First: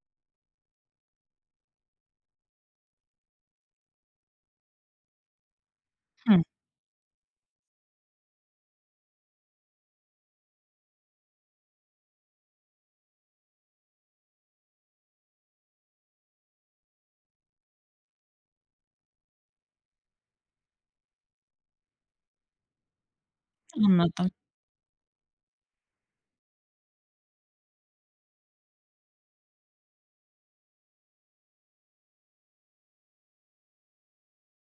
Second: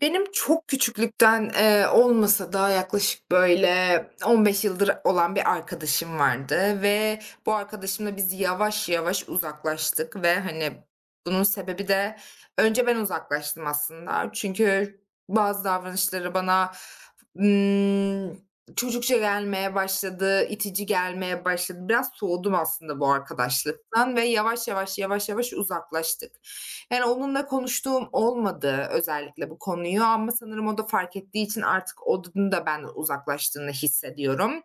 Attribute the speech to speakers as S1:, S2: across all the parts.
S1: Benim çok küçüklükten, olmasa da yaklaşık böyle 15 yıldır olan bir arkadaşım
S2: Hıı,
S1: vardı ve bu arkadaşımla biz yavaş yavaş uzaklaştık ve, hani, bunun sebebi de önce ben uzaklaştım aslında. Çünkü bazı davranışları bana, ımm, çocukça gelmeye başladı, itici gelmeye başladı. Biraz soğudum aslında bu arkadaşlıktan ve
S2: anladım.
S1: yavaş yavaş, yavaş yavaş uzaklaştık. Yani, onunla konuştuğum olmadı özellikle bu konuyu ama sanırım o da fark ettiği için artık onun da benden uzaklaştığını hissediyorum.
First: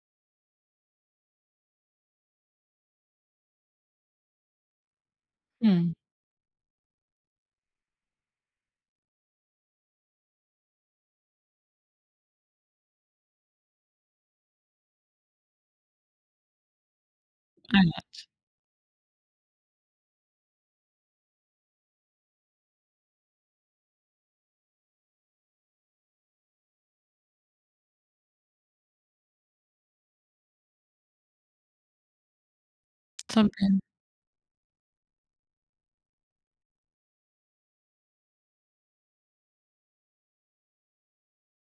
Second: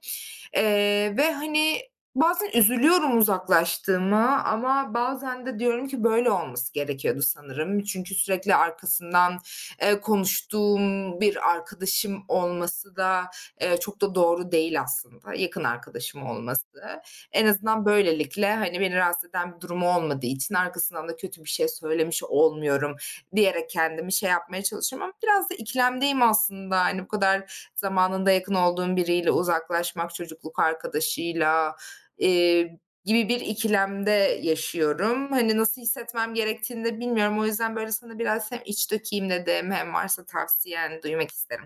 S1: Hani, bazen üzülüyorum uzaklaştığıma ama bazen de diyorum
S2: Hıı,
S1: ki böyle olması gerekiyordu sanırım. Çünkü sürekli arkasından, konuştuğum bir arkadaşım olması da, çok da doğru değil aslında yakın arkadaşım olması. En azından
S2: evet,
S1: böylelikle, hani, beni rahatsız eden bir durumu olmadığı için arkasından da kötü bir şey söylemiş olmuyorum diyerek kendimi şey yapmaya çalışıyorum ama biraz da ikilemdeyim aslında. Hani, bu kadar zamanında yakın olduğum biriyle uzaklaşmak, çocukluk arkadaşıyla, eee, gibi bir
S2: tabii.
S1: ikilemde yaşıyorum. Hani, nasıl hissetmem gerektiğini de bilmiyorum. O yüzden, böyle, sana biraz hem iç dökeyim dedim hem varsa tavsiyen duymak isterim.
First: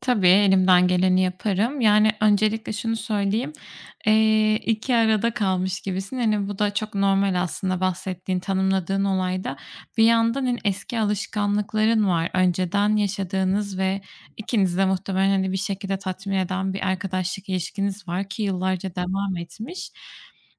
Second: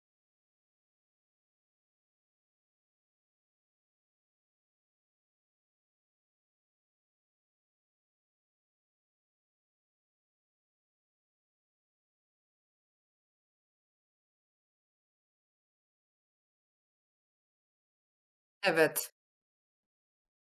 S2: Tabii, elimden geleni yaparım. Yani, öncelikle şunu söyleyeyim, 2 arada kalmış gibisin. Hani, bu da çok normal aslında bahsettiğin, tanımladığın olayda. Bir yandan, hani, eski alışkanlıkların var. Önceden yaşadığınız ve ikinizi de muhtemelen, hani, bir şekilde tatmin eden bir arkadaşlık ilişkiniz var ki yıllarca
S1: Evet.
S2: devam etmiş.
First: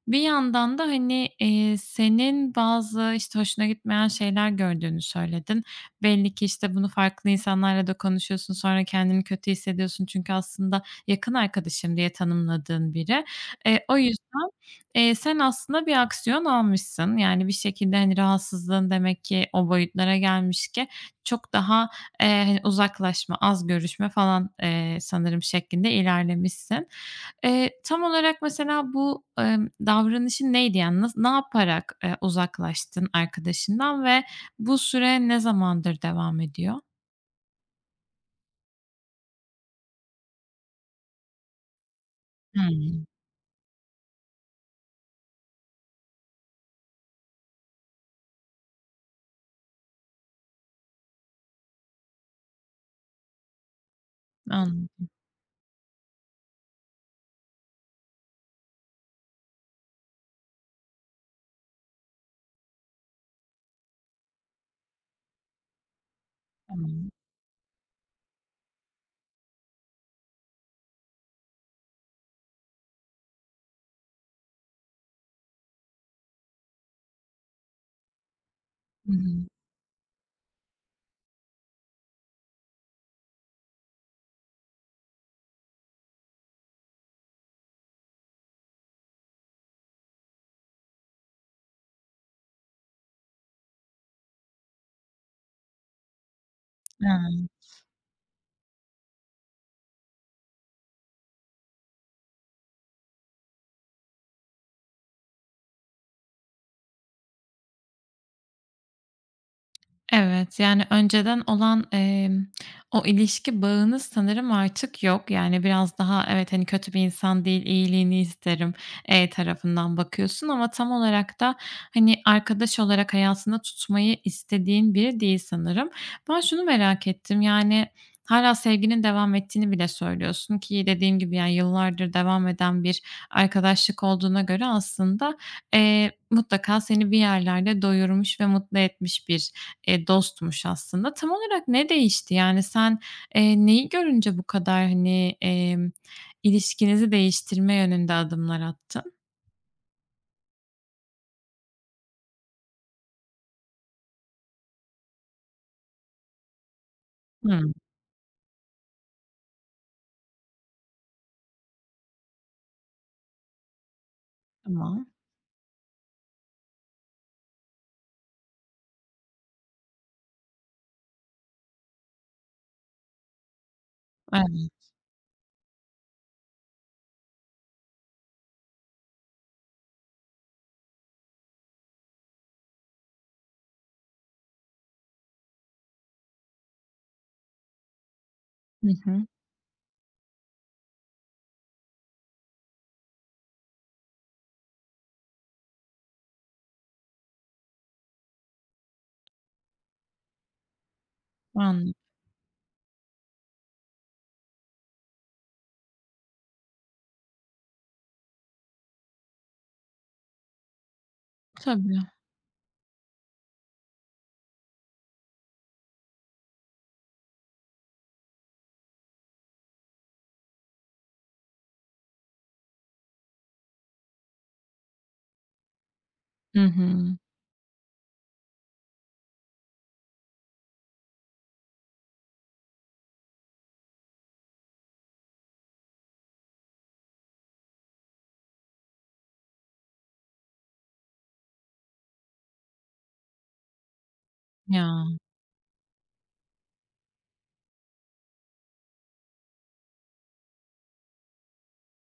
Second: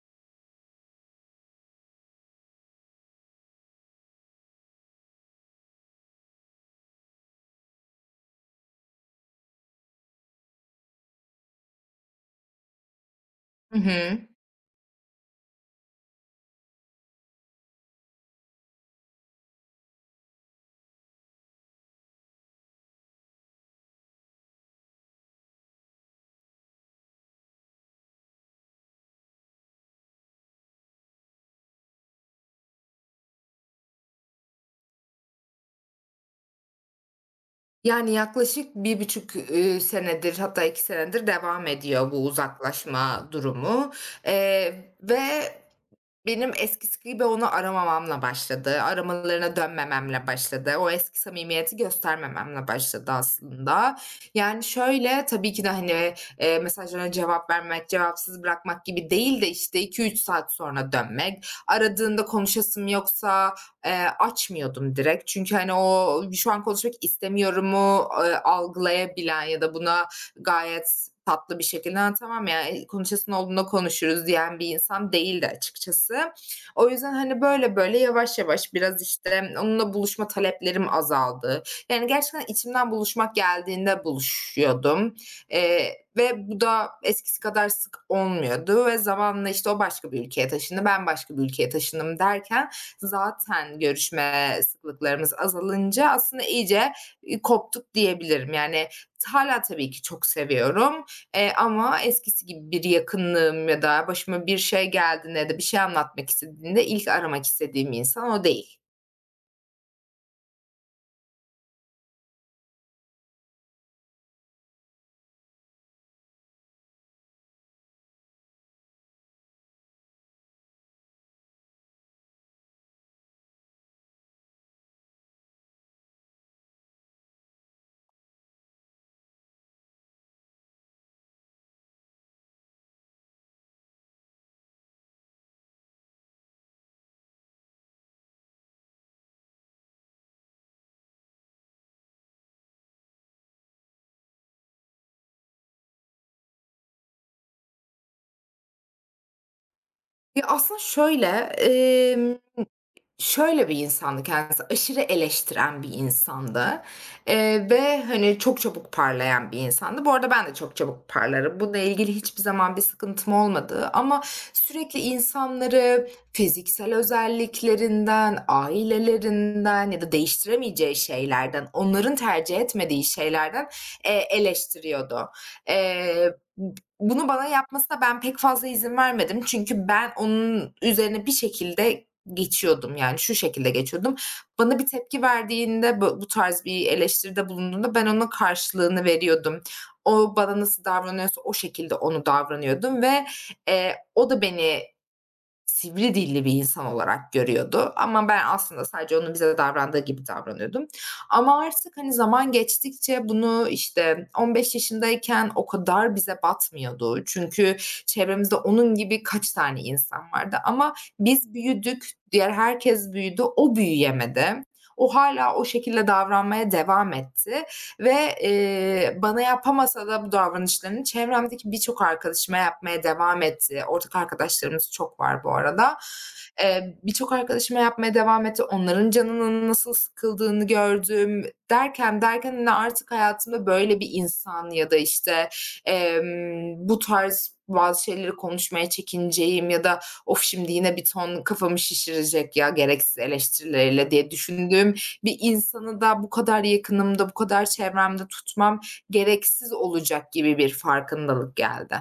S2: Bir yandan da, hani, senin bazı, işte, hoşuna gitmeyen şeyler gördüğünü söyledin. Belli ki, işte, bunu farklı insanlarla da konuşuyorsun, sonra kendini kötü hissediyorsun çünkü aslında yakın arkadaşım diye tanımladığın biri.
S1: Hı
S2: O
S1: hı.
S2: yüzden, sen aslında bir aksiyon almışsın. Yani bir şekilde, hani, rahatsızlığın demek ki o boyutlara gelmiş ki çok daha, hani, uzaklaşma, az görüşme falan, sanırım şeklinde ilerlemişsin. Tam olarak mesela bu, davranışın neydi? Yani ne yaparak, uzaklaştın arkadaşından ve bu süre ne zamandır devam ediyor?
S1: Yani yaklaşık 1,5, senedir hatta 2 senedir devam ediyor bu
S2: Hımm.
S1: uzaklaşma durumu, ve benim eskisi gibi onu aramamamla başladı. Aramalarına dönmememle başladı. O eski samimiyeti göstermememle başladı aslında. Yani
S2: Anladım.
S1: şöyle, tabii ki de, hani, mesajlarına cevap vermek, cevapsız bırakmak gibi değil de, işte, iki üç saat sonra dönmek, aradığında konuşasım yoksa, açmıyordum direkt çünkü, hani, o şu an konuşmak
S2: Tamam.
S1: istemiyorumu, algılayabilen ya da buna gayet tatlı bir şekilde, "Ha, tamam ya, konuşasın olduğunda konuşuruz." diyen bir insan değildi açıkçası. O yüzden, hani, böyle yavaş yavaş biraz,
S2: Hı
S1: işte,
S2: hı.
S1: onunla buluşma taleplerim azaldı. Yani, gerçekten içimden buluşmak geldiğinde buluşuyordum, ve bu da eskisi kadar sık olmuyordu ve zamanla, işte, o başka bir ülkeye taşındı, ben başka bir ülkeye taşındım derken zaten görüşme sıklıklarımız azalınca aslında iyice
S2: A!
S1: koptuk diyebilirim. Yani hala tabii ki çok seviyorum, ama eskisi gibi bir yakınlığım ya da başıma bir şey geldiğinde ya da bir şey anlatmak istediğinde ilk aramak istediğim insan o değil.
S2: Evet, yani önceden olan, o ilişki bağınız sanırım artık yok. Yani, biraz daha evet, hani, kötü bir insan değil, iyiliğini isterim, tarafından bakıyorsun ama tam olarak da, hani, arkadaş olarak hayatında tutmayı istediğin biri değil sanırım. Ben şunu merak ettim, yani, hala sevginin devam ettiğini bile söylüyorsun ki dediğim gibi, yani, yıllardır devam eden bir arkadaşlık olduğuna göre aslında, mutlaka seni bir yerlerde doyurmuş ve mutlu etmiş bir, eee, dostmuş aslında. Tam olarak ne değişti? Yani sen, neyi görünce bu kadar, hani, ilişkinizi değiştirme yönünde adımlar attın?
S1: Ya, aslında şöyle, şöyle bir insandı kendisi, aşırı eleştiren bir insandı,
S2: Hımm,
S1: hani, çok çabuk parlayan bir insandı. Bu arada ben de çok çabuk parlarım. Bununla ilgili hiçbir zaman bir sıkıntım olmadı ama sürekli
S2: tamam.
S1: insanları fiziksel özelliklerinden, ailelerinden ya da değiştiremeyeceği şeylerden, onların tercih etmediği şeylerden,
S2: Evet.
S1: eleştiriyordu. B Bunu bana yapmasına ben pek fazla izin vermedim çünkü ben onun üzerine bir şekilde geçiyordum, yani şu şekilde geçiyordum. Bana bir tepki verdiğinde, bu tarz bir eleştiride bulunduğunda ben ona
S2: Hı
S1: karşılığını
S2: hı.
S1: veriyordum. O bana nasıl davranıyorsa o şekilde onu davranıyordum ve, o da beni sivri dilli bir insan olarak görüyordu ama ben aslında sadece onun bize davrandığı gibi davranıyordum. Ama
S2: Anladım.
S1: artık, hani, zaman geçtikçe bunu, işte, 15 yaşındayken o kadar bize batmıyordu. Çünkü çevremizde onun gibi kaç tane insan vardı ama biz
S2: Tabii.
S1: büyüdük, diğer herkes büyüdü, o büyüyemedi. O hala o şekilde davranmaya devam etti ve, bana yapamasa da bu davranışlarını çevremdeki birçok arkadaşıma yapmaya devam etti. Ortak arkadaşlarımız çok var bu arada.
S2: Hı hı.
S1: Birçok arkadaşıma yapmaya devam etti. Onların canının nasıl sıkıldığını gördüm. Derken, hani, artık hayatımda böyle bir insan ya da, işte, bu tarz bazı şeyleri konuşmaya çekineceğim ya da "Of, şimdi yine bir ton kafamı şişirecek ya gereksiz eleştirileriyle." diye düşündüğüm
S2: Ya.
S1: bir insanı da bu kadar yakınımda, bu kadar çevremde tutmam gereksiz olacak gibi bir farkındalık geldi.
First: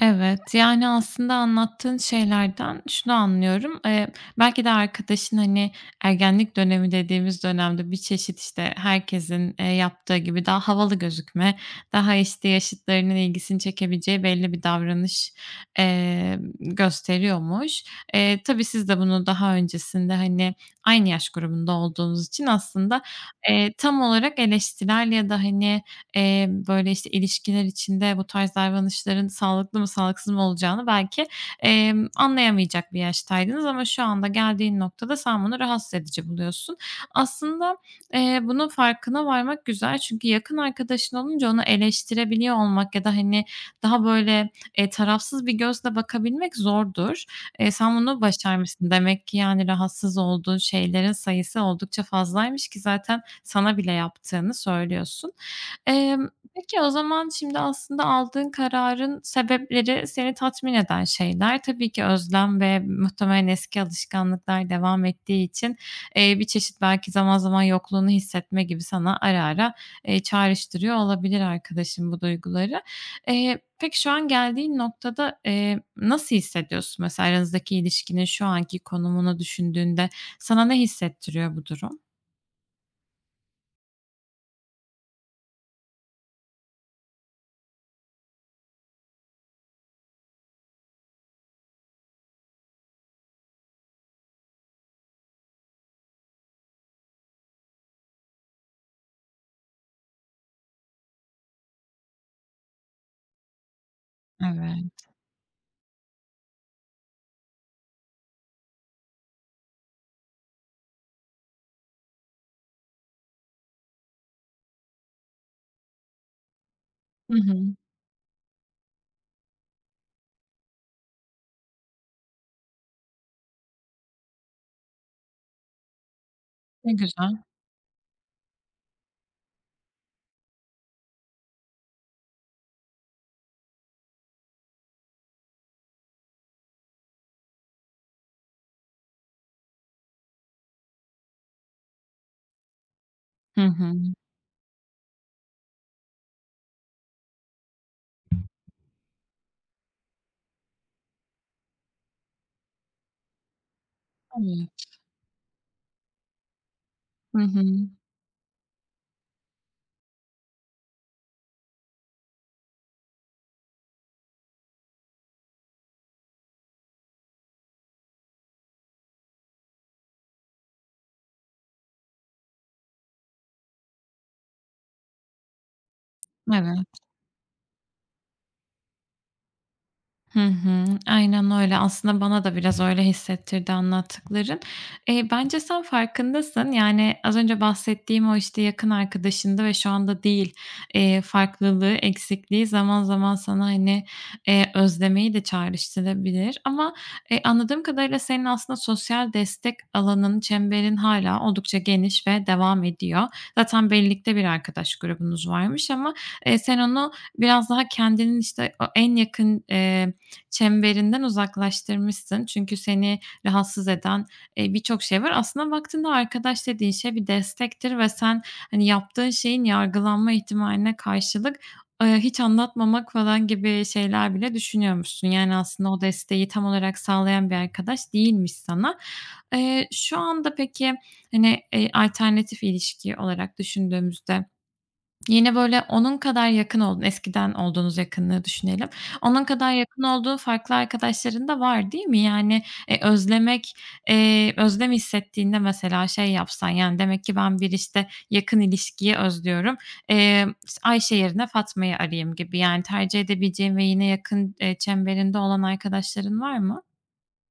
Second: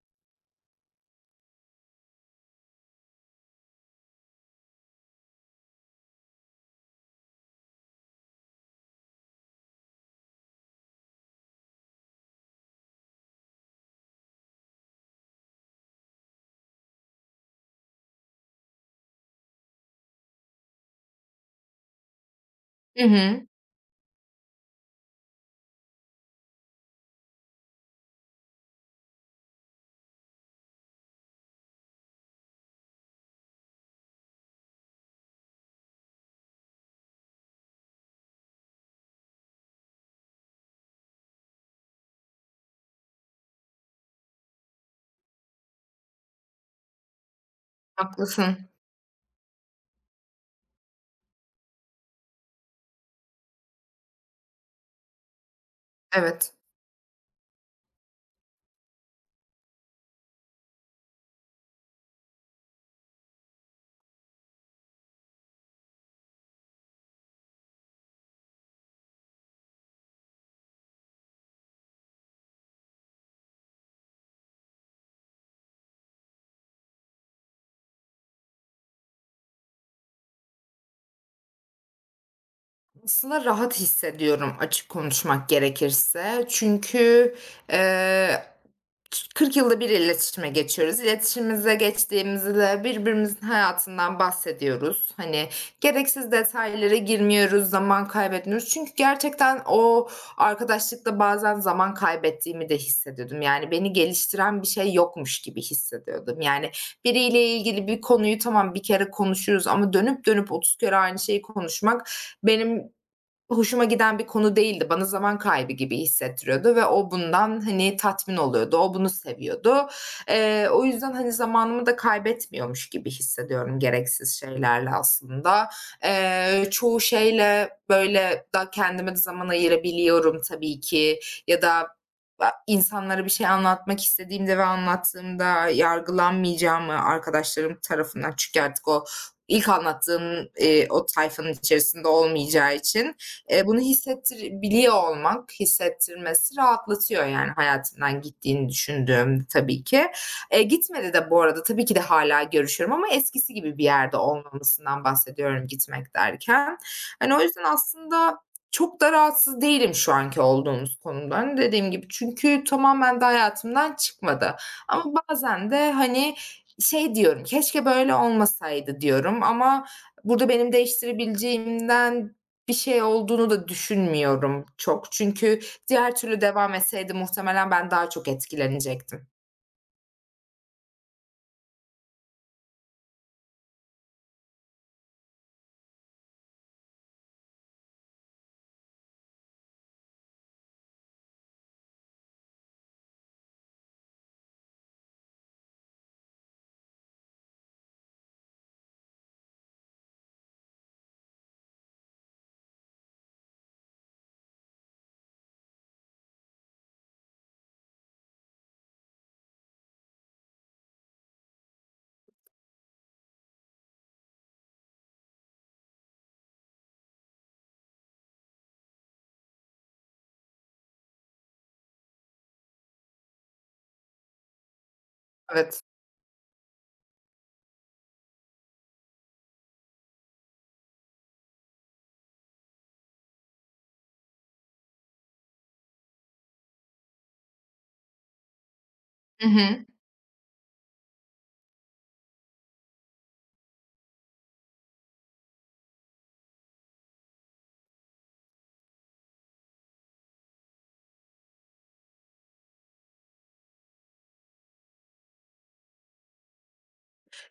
S2: Evet, yani, aslında anlattığın şeylerden şunu anlıyorum. Belki de arkadaşın, hani, ergenlik dönemi dediğimiz dönemde bir çeşit, işte, herkesin, yaptığı gibi daha havalı gözükme, daha, işte, yaşıtlarının ilgisini çekebileceği belli bir davranış, gösteriyormuş. Tabii siz de bunu daha öncesinde, hani, aynı yaş grubunda olduğunuz için aslında,
S1: Hı hı.
S2: tam olarak eleştirel ya da, hani, böyle, işte, ilişkiler içinde bu tarz davranışların sağlıklı mı sağlıksız mı olacağını belki, anlayamayacak bir yaştaydınız ama şu anda geldiğin noktada sen bunu rahatsız edici buluyorsun. Aslında, bunun farkına varmak güzel çünkü yakın arkadaşın olunca onu eleştirebiliyor olmak ya da, hani, daha böyle, tarafsız bir gözle bakabilmek zordur. Sen bunu
S1: Haklısın.
S2: başarmışsın. Demek ki, yani, rahatsız olduğun şeylerin sayısı oldukça fazlaymış ki zaten sana bile yaptığını söylüyorsun. Emm,
S1: Evet.
S2: peki o zaman şimdi aslında aldığın kararın sebepleri seni tatmin eden şeyler. Tabii ki özlem ve muhtemelen eski alışkanlıklar devam ettiği için, bir çeşit belki zaman zaman yokluğunu hissetme gibi sana ara ara, çağrıştırıyor olabilir arkadaşın bu duyguları. Peki şu an geldiğin noktada, nasıl hissediyorsun? Mesela aranızdaki ilişkinin şu anki konumunu düşündüğünde sana ne hissettiriyor bu durum?
S1: Aslında rahat hissediyorum açık konuşmak gerekirse. Çünkü, eee, ç 40 yılda bir iletişime geçiyoruz. İletişimimize geçtiğimizde birbirimizin hayatından bahsediyoruz. Hani, gereksiz detaylara girmiyoruz, zaman kaybetmiyoruz. Çünkü gerçekten o arkadaşlıkta bazen zaman kaybettiğimi de hissediyordum. Yani beni geliştiren bir
S2: Evet.
S1: şey yokmuş gibi hissediyordum. Yani biriyle ilgili bir konuyu tamam, bir kere konuşuruz ama dönüp dönüp 30 kere aynı şeyi konuşmak benim hoşuma giden bir konu değildi. Bana zaman kaybı gibi hissettiriyordu ve o
S2: Hı
S1: bundan,
S2: hı.
S1: hani, tatmin oluyordu. O bunu seviyordu. O yüzden, hani, zamanımı da kaybetmiyormuş gibi hissediyorum gereksiz şeylerle aslında.
S2: Ne
S1: Çoğu
S2: güzel.
S1: şeyle, böyle, da kendime de zaman ayırabiliyorum tabii ki ya da insanlara bir şey anlatmak istediğimde ve anlattığımda yargılanmayacağımı arkadaşlarım tarafından çünkü artık o ilk anlattığım, o tayfanın içerisinde olmayacağı için,
S2: Hı
S1: Bunu
S2: hı.
S1: hissettirebiliyor olmak, hissettirmesi rahatlatıyor yani hayatından gittiğini düşündüğüm tabii ki. Gitmedi de bu arada tabii ki de hala görüşüyorum ama eskisi gibi bir yerde
S2: Evet.
S1: olmamasından bahsediyorum gitmek derken. Hani,
S2: Hı
S1: o yüzden
S2: hı.
S1: aslında çok da rahatsız değilim şu anki olduğumuz konumdan. Dediğim gibi çünkü tamamen de hayatımdan çıkmadı ama bazen de, hani, şey diyorum, "Keşke böyle olmasaydı." diyorum ama burada benim değiştirebileceğimden bir şey olduğunu da düşünmüyorum çok. Çünkü diğer türlü devam
S2: Evet.
S1: etseydi muhtemelen ben daha çok etkilenecektim.
S2: Hı hı. Aynen öyle. Aslında bana da biraz öyle hissettirdi anlattıkların. Bence sen farkındasın. Yani, az önce bahsettiğim o, işte, yakın arkadaşında ve şu anda değil. Farklılığı, eksikliği zaman zaman sana, hani, özlemeyi de çağrıştırabilir ama, anladığım kadarıyla senin aslında sosyal destek alanın, çemberin hala oldukça geniş ve devam ediyor. Zaten birlikte bir arkadaş grubunuz varmış ama, sen onu biraz daha kendinin, işte, o en yakın, çemberinden uzaklaştırmışsın. Çünkü seni rahatsız eden, birçok şey var. Aslında baktığında arkadaş dediğin şey bir destektir ve sen, hani, yaptığın şeyin yargılanma ihtimaline karşılık, hiç anlatmamak falan gibi şeyler bile düşünüyormuşsun. Yani,
S1: Evet.
S2: aslında o desteği tam olarak sağlayan bir arkadaş değilmiş sana. Şu anda peki, hani, alternatif ilişki olarak düşündüğümüzde yine böyle onun kadar yakın olduğun, eskiden olduğunuz yakınlığı düşünelim. Onun
S1: Hı
S2: kadar
S1: hı.
S2: yakın olduğun farklı arkadaşların da var, değil mi? Yani, özlemek, özlem hissettiğinde mesela şey yapsan, yani, demek ki ben bir, işte, yakın ilişkiyi özlüyorum, işte, Ayşe yerine Fatma'yı arayayım gibi, yani, tercih edebileceğin ve yine yakın, çemberinde olan arkadaşların var mı?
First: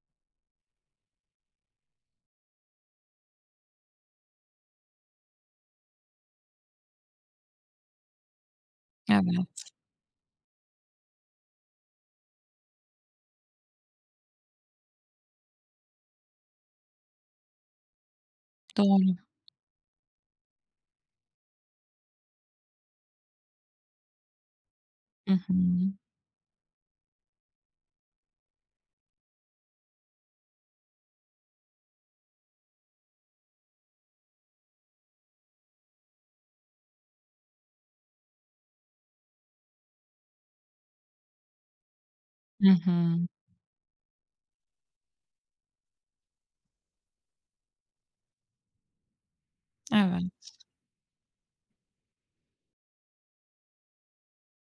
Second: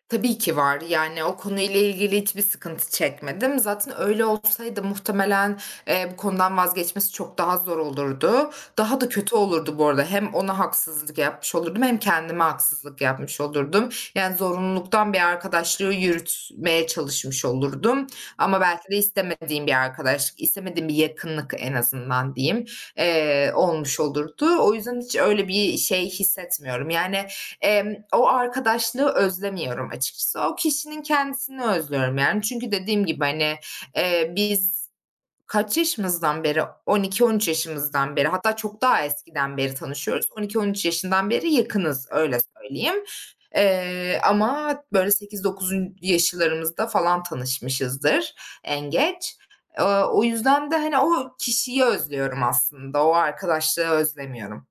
S1: Tabii ki var. Yani o konuyla ilgili hiçbir sıkıntı çekmedim. Zaten öyle olsaydı muhtemelen, bu konudan vazgeçmesi çok daha zor olurdu. Daha da
S2: Evet,
S1: kötü olurdu bu arada. Hem ona haksızlık yapmış olurdum hem kendime haksızlık yapmış olurdum. Yani zorunluluktan bir arkadaşlığı yürütmeye çalışmış olurdum ama belki de
S2: doğru.
S1: istemediğim bir arkadaşlık, istemediğim bir yakınlık en azından diyeyim, olmuş olurdu. O yüzden hiç
S2: Hı
S1: öyle
S2: hı.
S1: bir şey hissetmiyorum. Yani, o arkadaşlığı özlemiyorum açıkçası. O kişinin kendisini özlüyorum yani. Çünkü dediğim gibi, hani, biz kaç yaşımızdan beri, 12-13 yaşımızdan beri hatta çok daha eskiden beri tanışıyoruz. 12-13 yaşından beri yakınız, öyle
S2: Hı
S1: söyleyeyim.
S2: hı.
S1: Ama böyle 8-9'un yaşlarımızda falan tanışmışızdır en geç. Eee, O
S2: Evet.
S1: yüzden de, hani, o kişiyi özlüyorum aslında. O arkadaşlığı özlemiyorum.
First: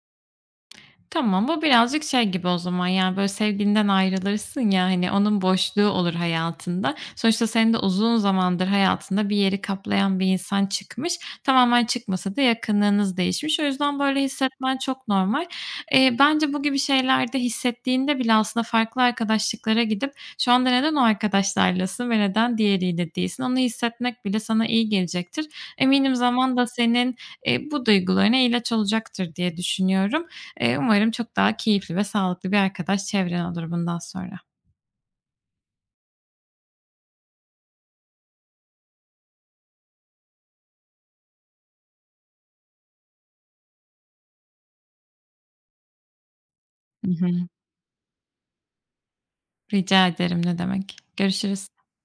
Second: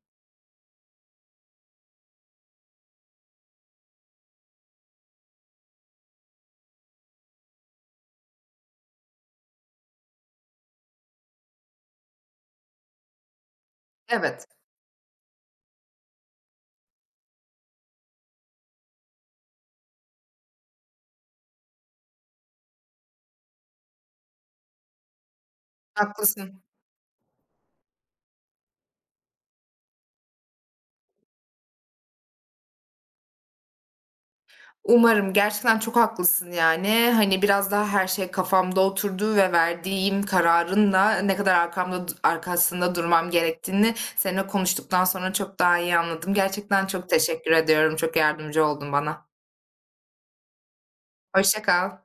S2: Tamam, bu birazcık şey gibi o zaman, yani, böyle, sevgilinden ayrılırsın ya, hani, onun boşluğu olur hayatında. Sonuçta senin de uzun zamandır hayatında bir yeri kaplayan bir insan çıkmış. Tamamen çıkmasa da yakınlığınız değişmiş. O yüzden böyle
S1: Evet,
S2: hissetmen çok normal. Bence bu gibi şeylerde hissettiğinde bile aslında farklı arkadaşlıklara gidip şu anda neden o arkadaşlarlasın ve neden diğeriyle değilsin, onu hissetmek bile sana iyi gelecektir. Eminim zaman
S1: haklısın.
S2: da senin, bu duygularına ilaç olacaktır diye düşünüyorum. Umarım çok daha keyifli ve sağlıklı bir arkadaş çevren olur bundan sonra.
S1: Umarım. Gerçekten çok haklısın yani. Hani, biraz daha her şey kafamda oturdu ve verdiğim kararın da ne kadar arkasında durmam gerektiğini seninle konuştuktan sonra çok daha iyi anladım. Gerçekten çok
S2: Hı hı.
S1: teşekkür ediyorum. Çok yardımcı oldun bana.
S2: Rica ederim, ne demek.
S1: Hoşça
S2: Görüşürüz.
S1: kal.